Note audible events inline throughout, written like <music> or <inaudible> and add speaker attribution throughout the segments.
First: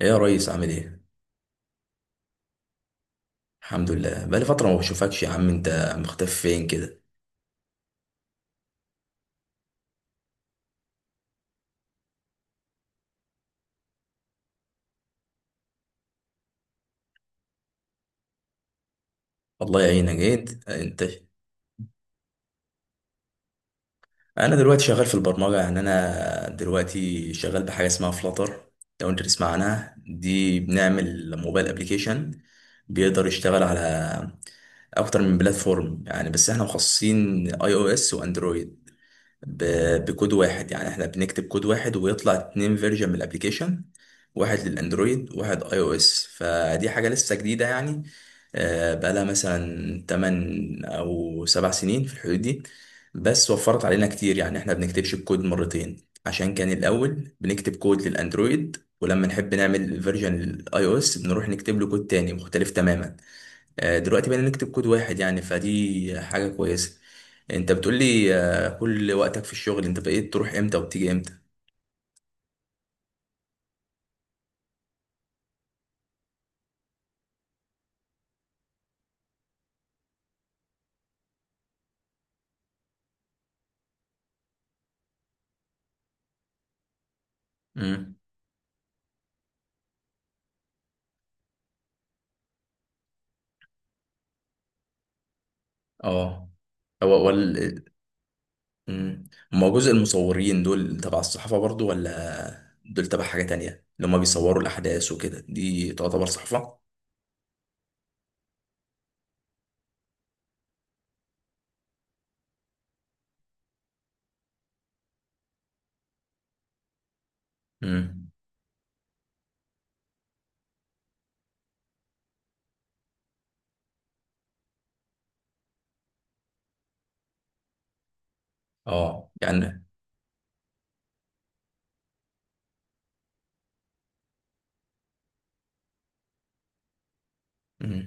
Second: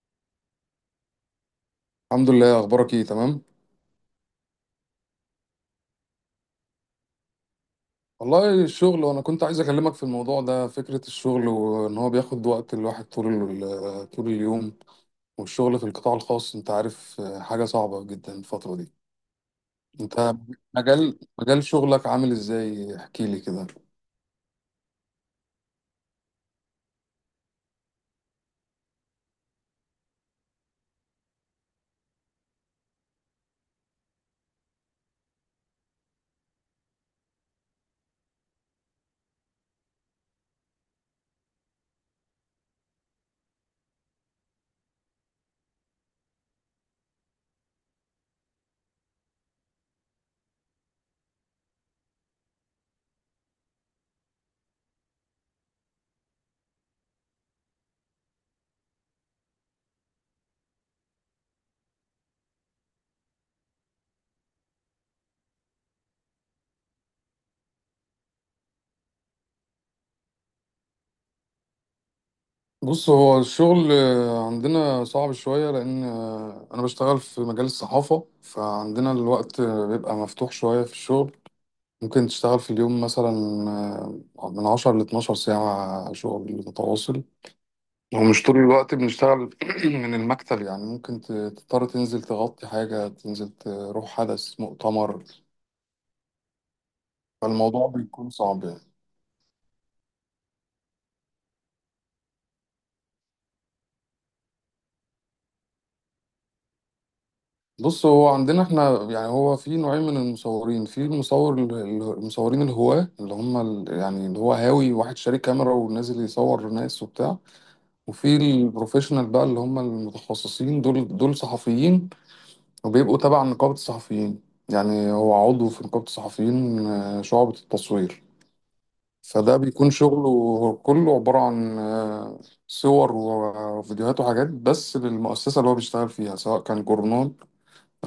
Speaker 1: ايه يا ريس عامل ايه؟
Speaker 2: الحمد لله. اخبارك ايه؟ تمام.
Speaker 1: الحمد لله، بقالي فترة ما بشوفكش يا عم، انت مختفي فين كده؟
Speaker 2: والله الشغل، وانا كنت عايز اكلمك في الموضوع ده، فكرة الشغل وان هو بياخد وقت الواحد طول طول اليوم. والشغل في القطاع الخاص انت عارف، حاجة صعبة جدا الفترة دي.
Speaker 1: الله يعينك
Speaker 2: انت
Speaker 1: جيت انت.
Speaker 2: مجال شغلك عامل ازاي؟ احكي لي كده.
Speaker 1: انا دلوقتي شغال في البرمجة، يعني انا دلوقتي شغال بحاجة اسمها فلاتر، لو انت تسمع عنها. دي بنعمل موبايل ابليكيشن بيقدر يشتغل على اكتر من بلاتفورم، يعني بس احنا مخصصين اي او اس واندرويد. بكود واحد، يعني احنا بنكتب كود واحد ويطلع اتنين فيرجن من الابليكيشن، واحد للاندرويد واحد اي او اس. فدي حاجة لسه جديدة يعني، بقالها مثلا 8 او 7 سنين في الحدود دي. بس وفرت علينا كتير، يعني احنا بنكتبش الكود مرتين، عشان كان الاول بنكتب كود للاندرويد، ولما نحب نعمل فيرجن للاي او اس بنروح نكتب له كود تاني مختلف تماما. دلوقتي بقينا نكتب كود واحد، يعني فدي حاجة كويسة. انت بتقولي كل وقتك في الشغل، انت بقيت تروح امتى وبتيجي امتى؟
Speaker 2: بص، هو الشغل عندنا صعب شوية، لان انا بشتغل في مجال الصحافة، فعندنا الوقت بيبقى مفتوح شوية في الشغل. ممكن تشتغل في اليوم مثلا من 10 لـ12 ساعة شغل متواصل.
Speaker 1: امم
Speaker 2: ومش طول الوقت بنشتغل <clears throat> من المكتب، يعني ممكن تضطر تنزل تغطي حاجة، تنزل تروح حدث، مؤتمر.
Speaker 1: اه. هو وال
Speaker 2: فالموضوع بيكون صعب يعني.
Speaker 1: مم. ما هو جزء المصورين دول تبع الصحافة برضو، ولا دول تبع حاجة تانية؟ اللي هما بيصوروا الأحداث وكده، دي تعتبر صحافة.
Speaker 2: بص، هو عندنا احنا يعني هو في نوعين من المصورين. في المصور المصورين الهواة اللي هم يعني اللي هو هاوي، واحد شاري كاميرا ونازل يصور ناس وبتاع.
Speaker 1: امم.
Speaker 2: وفي البروفيشنال بقى اللي هم المتخصصين، دول دول صحفيين وبيبقوا تبع نقابة الصحفيين. يعني هو عضو في نقابة الصحفيين، شعبة التصوير.
Speaker 1: اه
Speaker 2: فده
Speaker 1: يعني.
Speaker 2: بيكون شغله كله عبارة عن صور وفيديوهات وحاجات، بس للمؤسسة اللي هو بيشتغل فيها، سواء كان جورنال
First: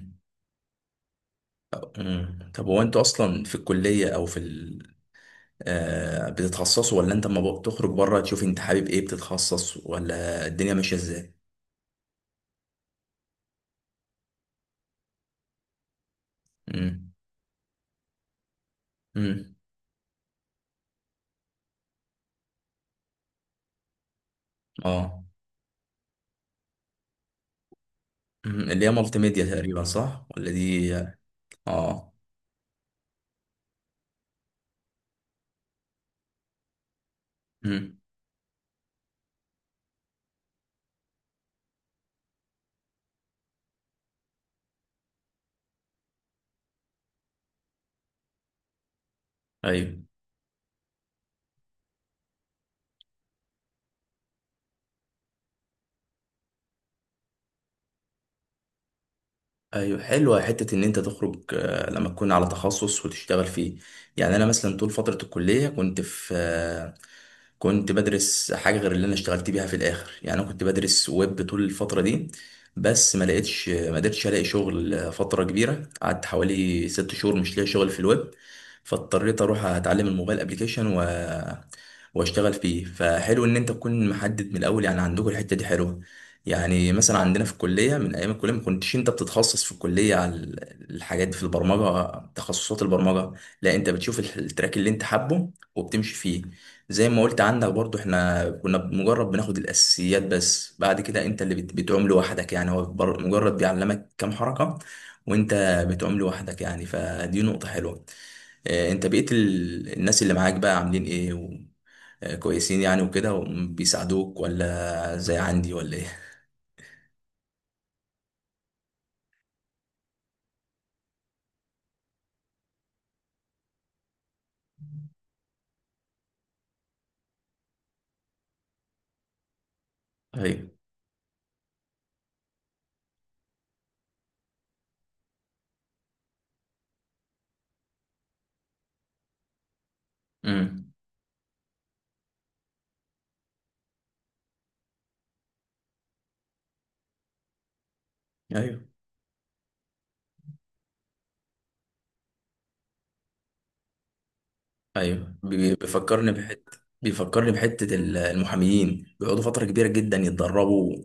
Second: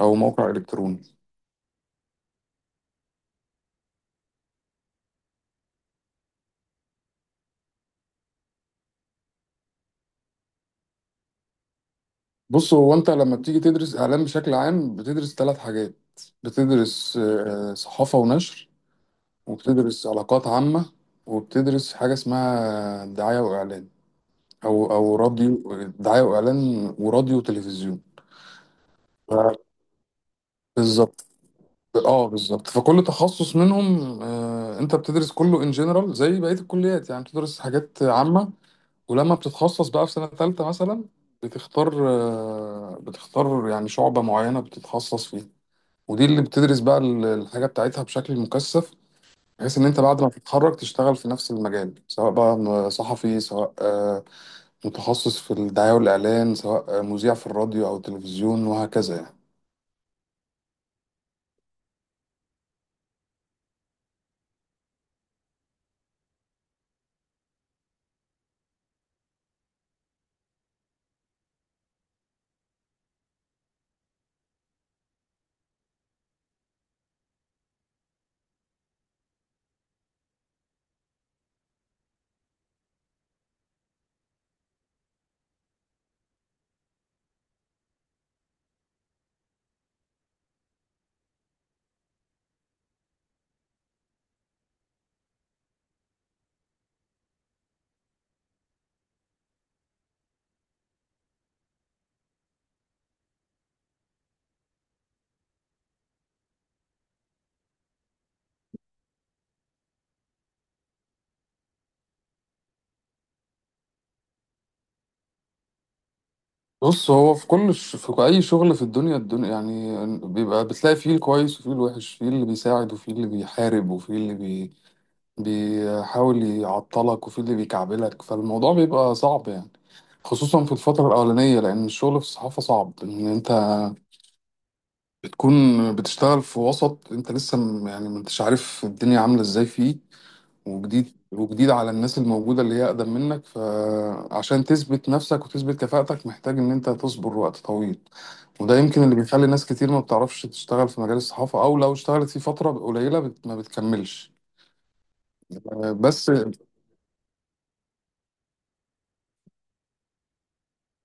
Speaker 2: أو موقع إلكتروني.
Speaker 1: امم. طب هو انتوا أصلا في الكلية أو في بتتخصصه، ولا انت لما بتخرج بره تشوف انت حابب ايه بتتخصص، ولا الدنيا ماشيه ازاي؟
Speaker 2: بص، هو أنت لما بتيجي تدرس إعلام بشكل عام بتدرس ثلاث حاجات.
Speaker 1: امم.
Speaker 2: بتدرس صحافة ونشر،
Speaker 1: امم.
Speaker 2: وبتدرس علاقات عامة، وبتدرس حاجة اسمها دعاية وإعلان. أو
Speaker 1: اه.
Speaker 2: راديو، دعاية وإعلان وراديو وتلفزيون.
Speaker 1: مم. اللي هي مالتي ميديا تقريبا، صح ولا دي؟
Speaker 2: بالظبط.
Speaker 1: اه.
Speaker 2: اه بالظبط. فكل تخصص منهم انت بتدرس كله ان جنرال زي بقيه الكليات، يعني بتدرس حاجات
Speaker 1: امم.
Speaker 2: عامه. ولما بتتخصص بقى في سنه ثالثه مثلا بتختار بتختار يعني شعبه معينه بتتخصص فيها، ودي اللي بتدرس بقى الحاجه بتاعتها بشكل مكثف، بحيث ان انت
Speaker 1: ايوه.
Speaker 2: بعد ما تتخرج تشتغل في نفس المجال، سواء بقى صحفي، سواء متخصص في الدعايه والاعلان، سواء مذيع في الراديو او التلفزيون، وهكذا يعني.
Speaker 1: ايوه حلوه حته ان انت تخرج لما تكون على تخصص وتشتغل فيه. يعني انا مثلا طول فتره الكليه كنت في كنت بدرس حاجه غير اللي انا اشتغلت بيها في الاخر. يعني انا كنت بدرس ويب طول الفتره دي، بس ما لقيتش، ما قدرتش الاقي شغل فتره كبيره، قعدت حوالي 6 شهور مش لاقي شغل في الويب. فاضطريت اروح اتعلم الموبايل ابليكيشن واشتغل فيه. فحلو ان انت تكون محدد من الاول، يعني عندكم الحته دي حلوه. يعني مثلا عندنا في الكلية من أيام الكلية ما كنتش أنت بتتخصص في الكلية على الحاجات دي في البرمجة، تخصصات البرمجة. لا أنت بتشوف التراك اللي أنت حابه وبتمشي فيه، زي ما قلت. عندك برضو إحنا كنا مجرد بناخد الأساسيات، بس بعد كده أنت اللي بتعوم لوحدك. يعني هو مجرد بيعلمك كام حركة وأنت بتعوم لوحدك، يعني فدي نقطة حلوة. أنت بقيت، الناس اللي معاك بقى عاملين إيه؟ كويسين يعني وكده، وبيساعدوك ولا زي عندي، ولا إيه؟
Speaker 2: بص، هو في كل في اي شغل في الدنيا، الدنيا يعني بيبقى بتلاقي فيه الكويس وفيه الوحش، فيه اللي بيساعد وفيه اللي بيحارب، وفيه اللي بيحاول يعطلك، وفيه اللي بيكعبلك. فالموضوع بيبقى صعب يعني، خصوصا
Speaker 1: ايوه.
Speaker 2: في الفترة الأولانية، لأن الشغل في الصحافة صعب. إن أنت بتكون بتشتغل في وسط أنت لسه يعني ما أنتش عارف الدنيا عاملة إزاي فيه،
Speaker 1: امم.
Speaker 2: وجديد على الناس الموجودة اللي هي أقدم منك، فعشان تثبت نفسك وتثبت كفاءتك محتاج إن أنت تصبر وقت طويل.
Speaker 1: ايوه.
Speaker 2: وده يمكن اللي بيخلي ناس كتير ما بتعرفش تشتغل في مجال الصحافة، أو لو اشتغلت فيه فترة قليلة ما بتكملش.
Speaker 1: ايوه،
Speaker 2: بس
Speaker 1: بيفكرني بحته المحاميين بيقعدوا فتره كبيره جدا يتدربوا،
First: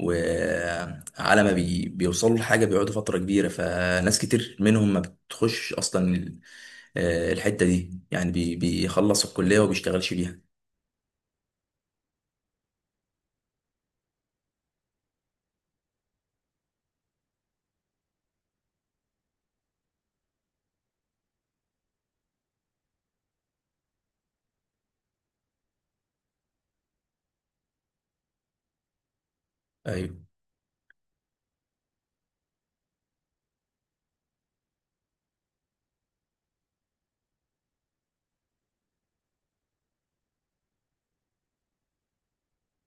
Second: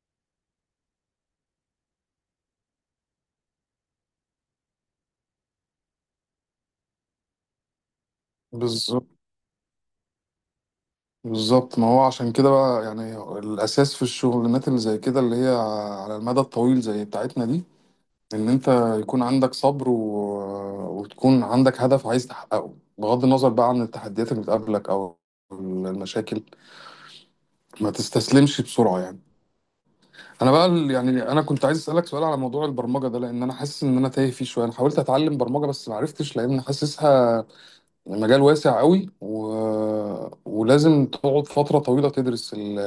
Speaker 1: وعلى ما بيوصلوا لحاجه بيقعدوا فتره كبيره. فناس كتير منهم ما بتخش اصلا الحته دي، يعني
Speaker 2: بالظبط.
Speaker 1: بيخلص الكليه وبيشتغلش بيها.
Speaker 2: بالظبط، ما هو عشان كده بقى يعني الأساس في الشغلانات اللي زي كده، اللي هي على المدى الطويل زي بتاعتنا دي، ان انت يكون عندك صبر و... وتكون عندك هدف عايز تحققه، بغض النظر بقى عن التحديات اللي بتقابلك او المشاكل، ما تستسلمش بسرعة يعني.
Speaker 1: ايوه.
Speaker 2: انا بقى يعني انا كنت عايز اسالك سؤال على موضوع البرمجة ده، لان انا حاسس ان انا تايه فيه شوية. انا حاولت اتعلم برمجة بس ما عرفتش، لان حاسسها مجال واسع قوي و... ولازم تقعد فترة طويلة تدرس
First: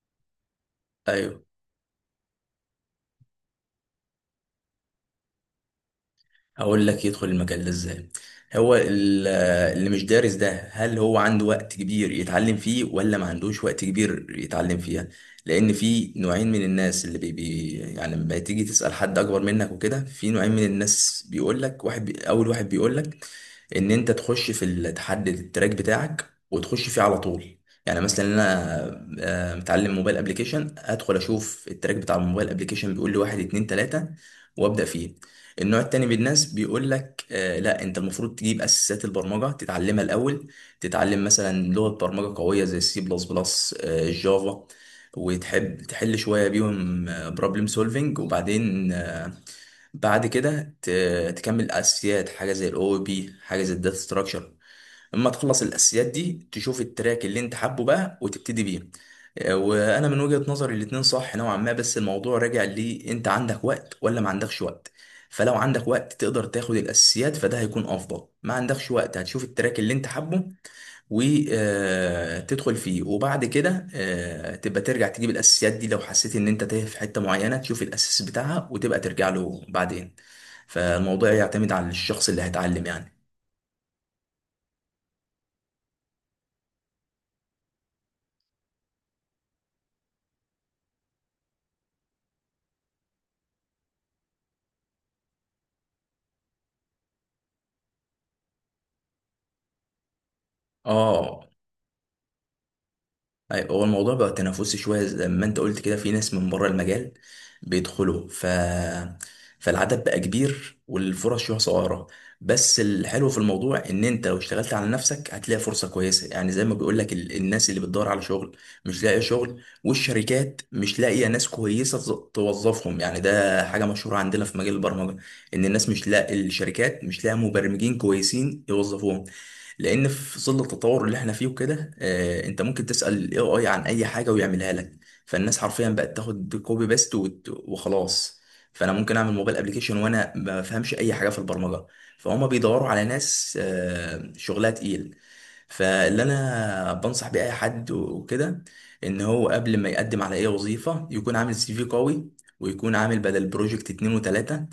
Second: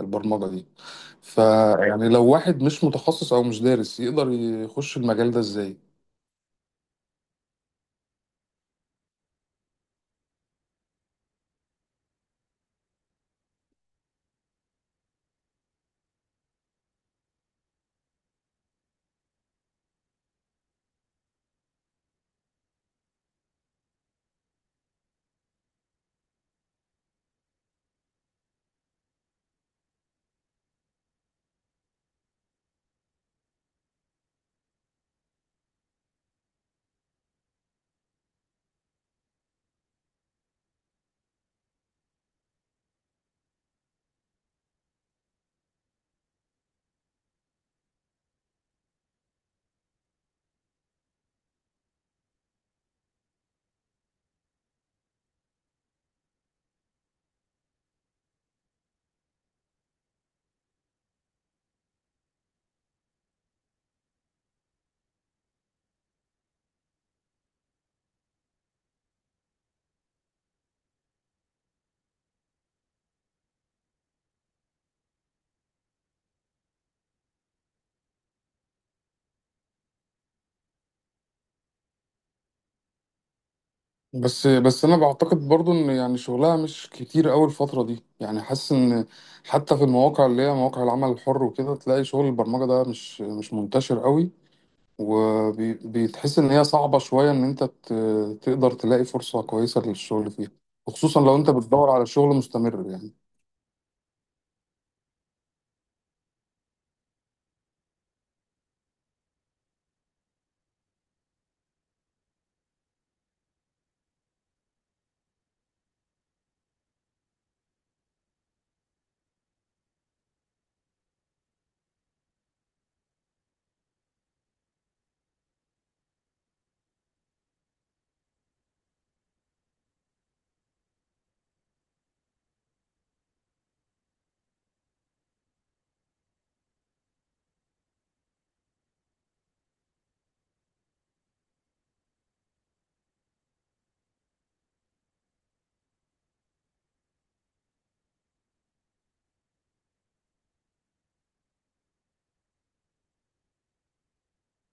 Speaker 2: البرمجة دي.
Speaker 1: ايوه،
Speaker 2: فيعني لو واحد مش متخصص او مش دارس يقدر يخش المجال ده ازاي؟
Speaker 1: هقول لك يدخل المجال ده ازاي. هو ال- اللي مش دارس ده، هل هو عنده وقت كبير يتعلم فيه، ولا ما عندوش وقت كبير يتعلم فيها؟ لان في نوعين من الناس، اللي بي يعني لما تيجي تسأل حد اكبر منك وكده في نوعين من الناس بيقول لك. واحد، اول واحد بيقول لك ان انت تخش في تحدد التراك بتاعك وتخش فيه على طول. يعني مثلا انا متعلم موبايل ابلكيشن، ادخل اشوف التراك بتاع الموبايل ابلكيشن بيقول لي واحد اتنين تلاتة وابدا فيه. النوع التاني من الناس بيقول لك لا، انت المفروض تجيب اساسات البرمجه تتعلمها الاول. تتعلم مثلا لغه برمجه قويه زي السي بلس بلس، الجافا، وتحب تحل شويه بيهم بروبلم سولفنج. وبعدين بعد كده تكمل الاساسيات، حاجه زي الاو بي، حاجه زي الداتا ستراكشر. اما تخلص الاساسيات دي تشوف التراك اللي انت حابه بقى وتبتدي بيه. وانا من وجهة نظري الاتنين صح نوعا ما، بس الموضوع راجع لي انت عندك وقت ولا ما عندكش وقت. فلو عندك وقت تقدر تاخد الاساسيات فده هيكون افضل. ما عندكش وقت، هتشوف التراك اللي انت حابه وتدخل فيه، وبعد كده تبقى ترجع تجيب الاساسيات دي لو حسيت ان انت تايه في حته معينه، تشوف الاساس بتاعها وتبقى ترجع له بعدين. فالموضوع يعتمد على الشخص اللي هيتعلم يعني.
Speaker 2: بس انا بعتقد برضو ان يعني شغلها مش كتير قوي الفتره دي، يعني حاسس ان حتى في المواقع اللي هي مواقع العمل الحر وكده تلاقي شغل البرمجه ده مش مش منتشر قوي، وبيتحس ان هي صعبه شويه، ان انت تقدر تلاقي فرصه كويسه للشغل فيها، وخصوصا لو
Speaker 1: اه.
Speaker 2: انت بتدور على شغل مستمر يعني.
Speaker 1: أيوة، هو الموضوع بقى تنافسي شوية زي ما انت قلت كده، في ناس من بره المجال بيدخلوا فالعدد بقى كبير والفرص شوية صغيرة. بس الحلو في الموضوع ان انت لو اشتغلت على نفسك هتلاقي فرصة كويسة، يعني زي ما بيقول لك، الناس اللي بتدور على شغل مش لاقية شغل، والشركات مش لاقية ناس كويسة توظفهم. يعني ده حاجة مشهورة عندنا في مجال البرمجة، ان الناس مش لاقي الشركات مش لاقية مبرمجين كويسين يوظفوهم. لان في ظل التطور اللي احنا فيه وكده، انت ممكن تسال الاي اي عن اي حاجه ويعملها لك. فالناس حرفيا بقت تاخد كوبي بيست وخلاص. فانا ممكن اعمل موبايل ابلكيشن وانا ما بفهمش اي حاجه في البرمجه. فهم بيدوروا على ناس شغلها تقيل. فاللي انا بنصح بيه اي حد وكده، ان هو قبل ما يقدم على اي وظيفه يكون عامل سي في قوي، ويكون عامل بدل بروجكت 2 و3،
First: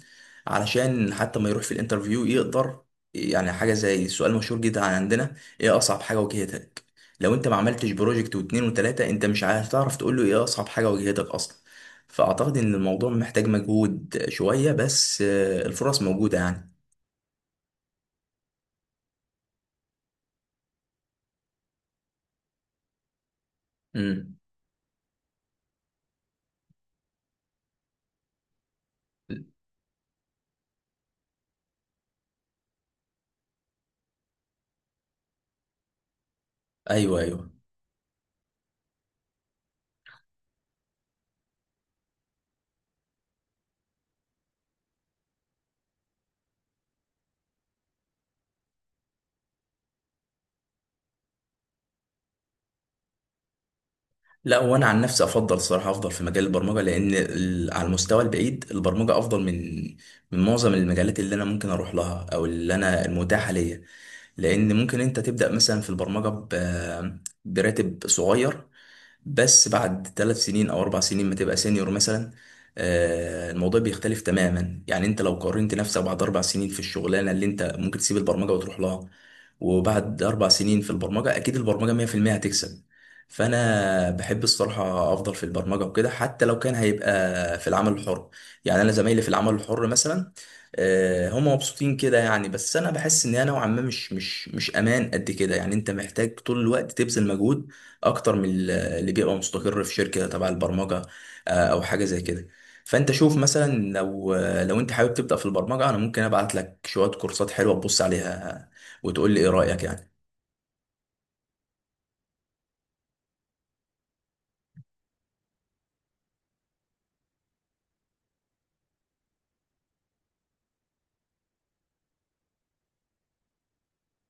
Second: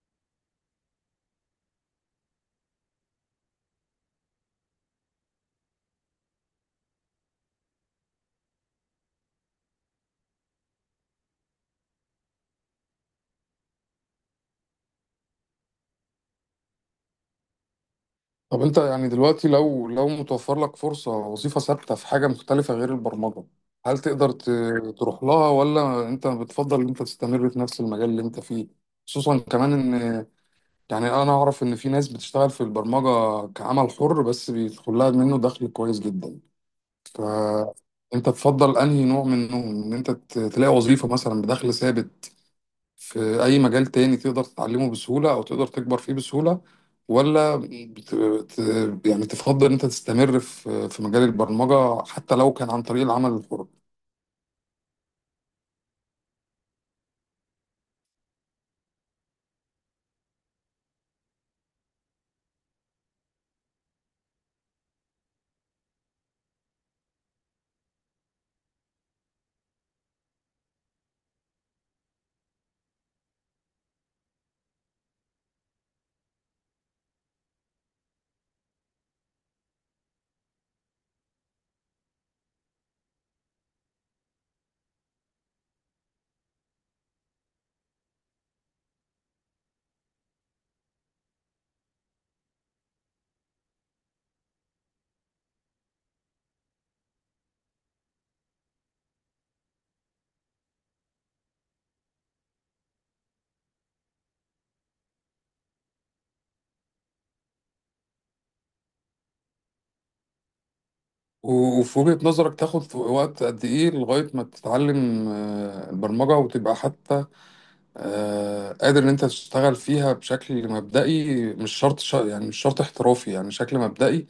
Speaker 1: علشان حتى ما يروح في الانترفيو يقدر. يعني حاجة زي سؤال مشهور جدا عندنا، ايه أصعب حاجة واجهتك؟ لو انت ما عملتش بروجكت و2 و3، انت مش هتعرف تقول له ايه أصعب حاجة واجهتك أصلا. فأعتقد إن الموضوع محتاج مجهود شوية، بس الفرص موجودة يعني.
Speaker 2: طب انت يعني دلوقتي لو لو متوفر لك فرصة وظيفة ثابتة في حاجة مختلفة غير البرمجة، هل تقدر
Speaker 1: امم.
Speaker 2: تروح لها، ولا انت بتفضل ان انت تستمر في نفس المجال اللي انت فيه؟ خصوصا كمان ان يعني انا اعرف ان في ناس بتشتغل في البرمجة كعمل حر بس بيدخل لها منه دخل كويس جدا.
Speaker 1: ايوه. ايوه.
Speaker 2: فانت تفضل انهي نوع منهم؟ ان انت تلاقي وظيفة مثلا بدخل ثابت في أي مجال تاني تقدر تتعلمه بسهولة أو تقدر تكبر فيه بسهولة، ولا يعني تفضل إن أنت تستمر في مجال البرمجة حتى لو كان عن طريق العمل الحر؟
Speaker 1: لا، وانا عن نفسي افضل الصراحه افضل في مجال البرمجه، لان على المستوى البعيد البرمجه افضل من معظم المجالات اللي انا ممكن اروح لها، او اللي انا المتاحه ليا. لان ممكن انت تبدا مثلا في البرمجه براتب صغير، بس بعد 3 سنين او 4 سنين ما تبقى سينيور مثلا، الموضوع بيختلف تماما. يعني انت لو قارنت نفسك بعد 4 سنين في الشغلانه اللي انت ممكن تسيب البرمجه وتروح لها، وبعد 4 سنين في البرمجه، اكيد البرمجه 100% هتكسب. فانا بحب، الصراحه، افضل في البرمجه وكده حتى لو كان هيبقى في العمل الحر. يعني انا زمايلي في العمل الحر مثلا، هم مبسوطين كده يعني، بس انا بحس ان انا نوعا ما مش امان قد كده. يعني انت محتاج طول الوقت تبذل مجهود اكتر من اللي بيبقى مستقر في شركة تبع البرمجة، او حاجة زي كده. فانت شوف مثلا، لو لو انت حابب تبدأ في البرمجة انا ممكن ابعت لك شوية كورسات حلوة تبص عليها وتقول لي ايه رأيك.
Speaker 2: وفي وجهة نظرك تاخد في وقت قد إيه لغاية ما تتعلم البرمجة وتبقى حتى قادر إن أنت تشتغل فيها بشكل مبدئي، مش شرط يعني مش شرط احترافي، يعني شكل مبدئي،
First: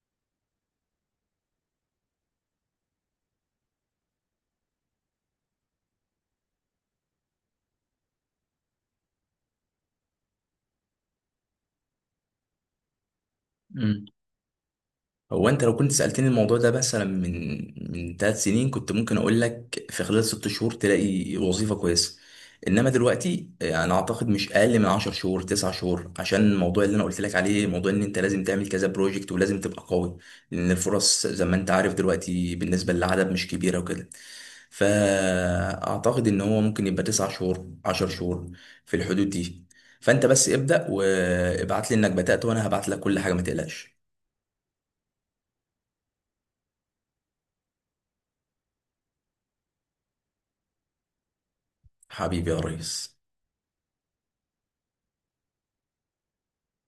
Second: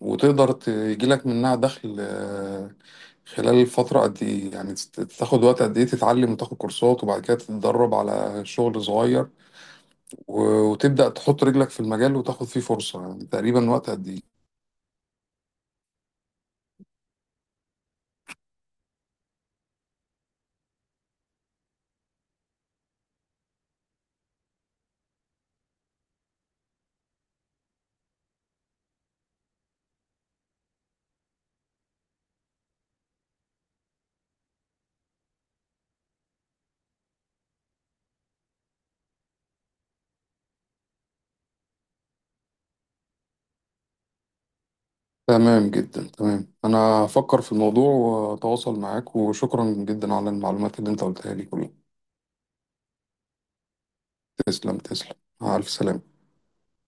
Speaker 2: وتقدر تجيلك منها دخل خلال فترة قد إيه؟ يعني تاخد وقت قد إيه تتعلم وتاخد كورسات، وبعد كده تتدرب على شغل صغير، وتبدأ تحط رجلك في المجال وتاخد فيه فرصة، يعني تقريبا وقت
Speaker 1: يعني
Speaker 2: قد إيه؟
Speaker 1: هو انت لو كنت سألتني الموضوع ده مثلا من 3 سنين كنت ممكن اقول لك في خلال 6 شهور تلاقي وظيفة كويسة. انما دلوقتي، انا اعتقد مش اقل من 10 شهور، 9 شهور، عشان الموضوع اللي انا قلت لك عليه، موضوع ان انت لازم تعمل كذا بروجكت ولازم تبقى قوي. لان الفرص زي ما انت عارف دلوقتي بالنسبة للعدد مش كبيرة وكده. فاعتقد ان هو ممكن يبقى 9 شهور، 10 شهور، في الحدود دي. فانت بس ابدأ وابعت لي انك بدأت وانا هبعت لك كل حاجة، ما تقلقش.
Speaker 2: تمام جدا، تمام. أنا هفكر في الموضوع وأتواصل معاك، وشكرا جدا على المعلومات اللي أنت قلتها لي كلها.
Speaker 1: حبيبي يا ريس.
Speaker 2: تسلم، تسلم. مع ألف سلامة.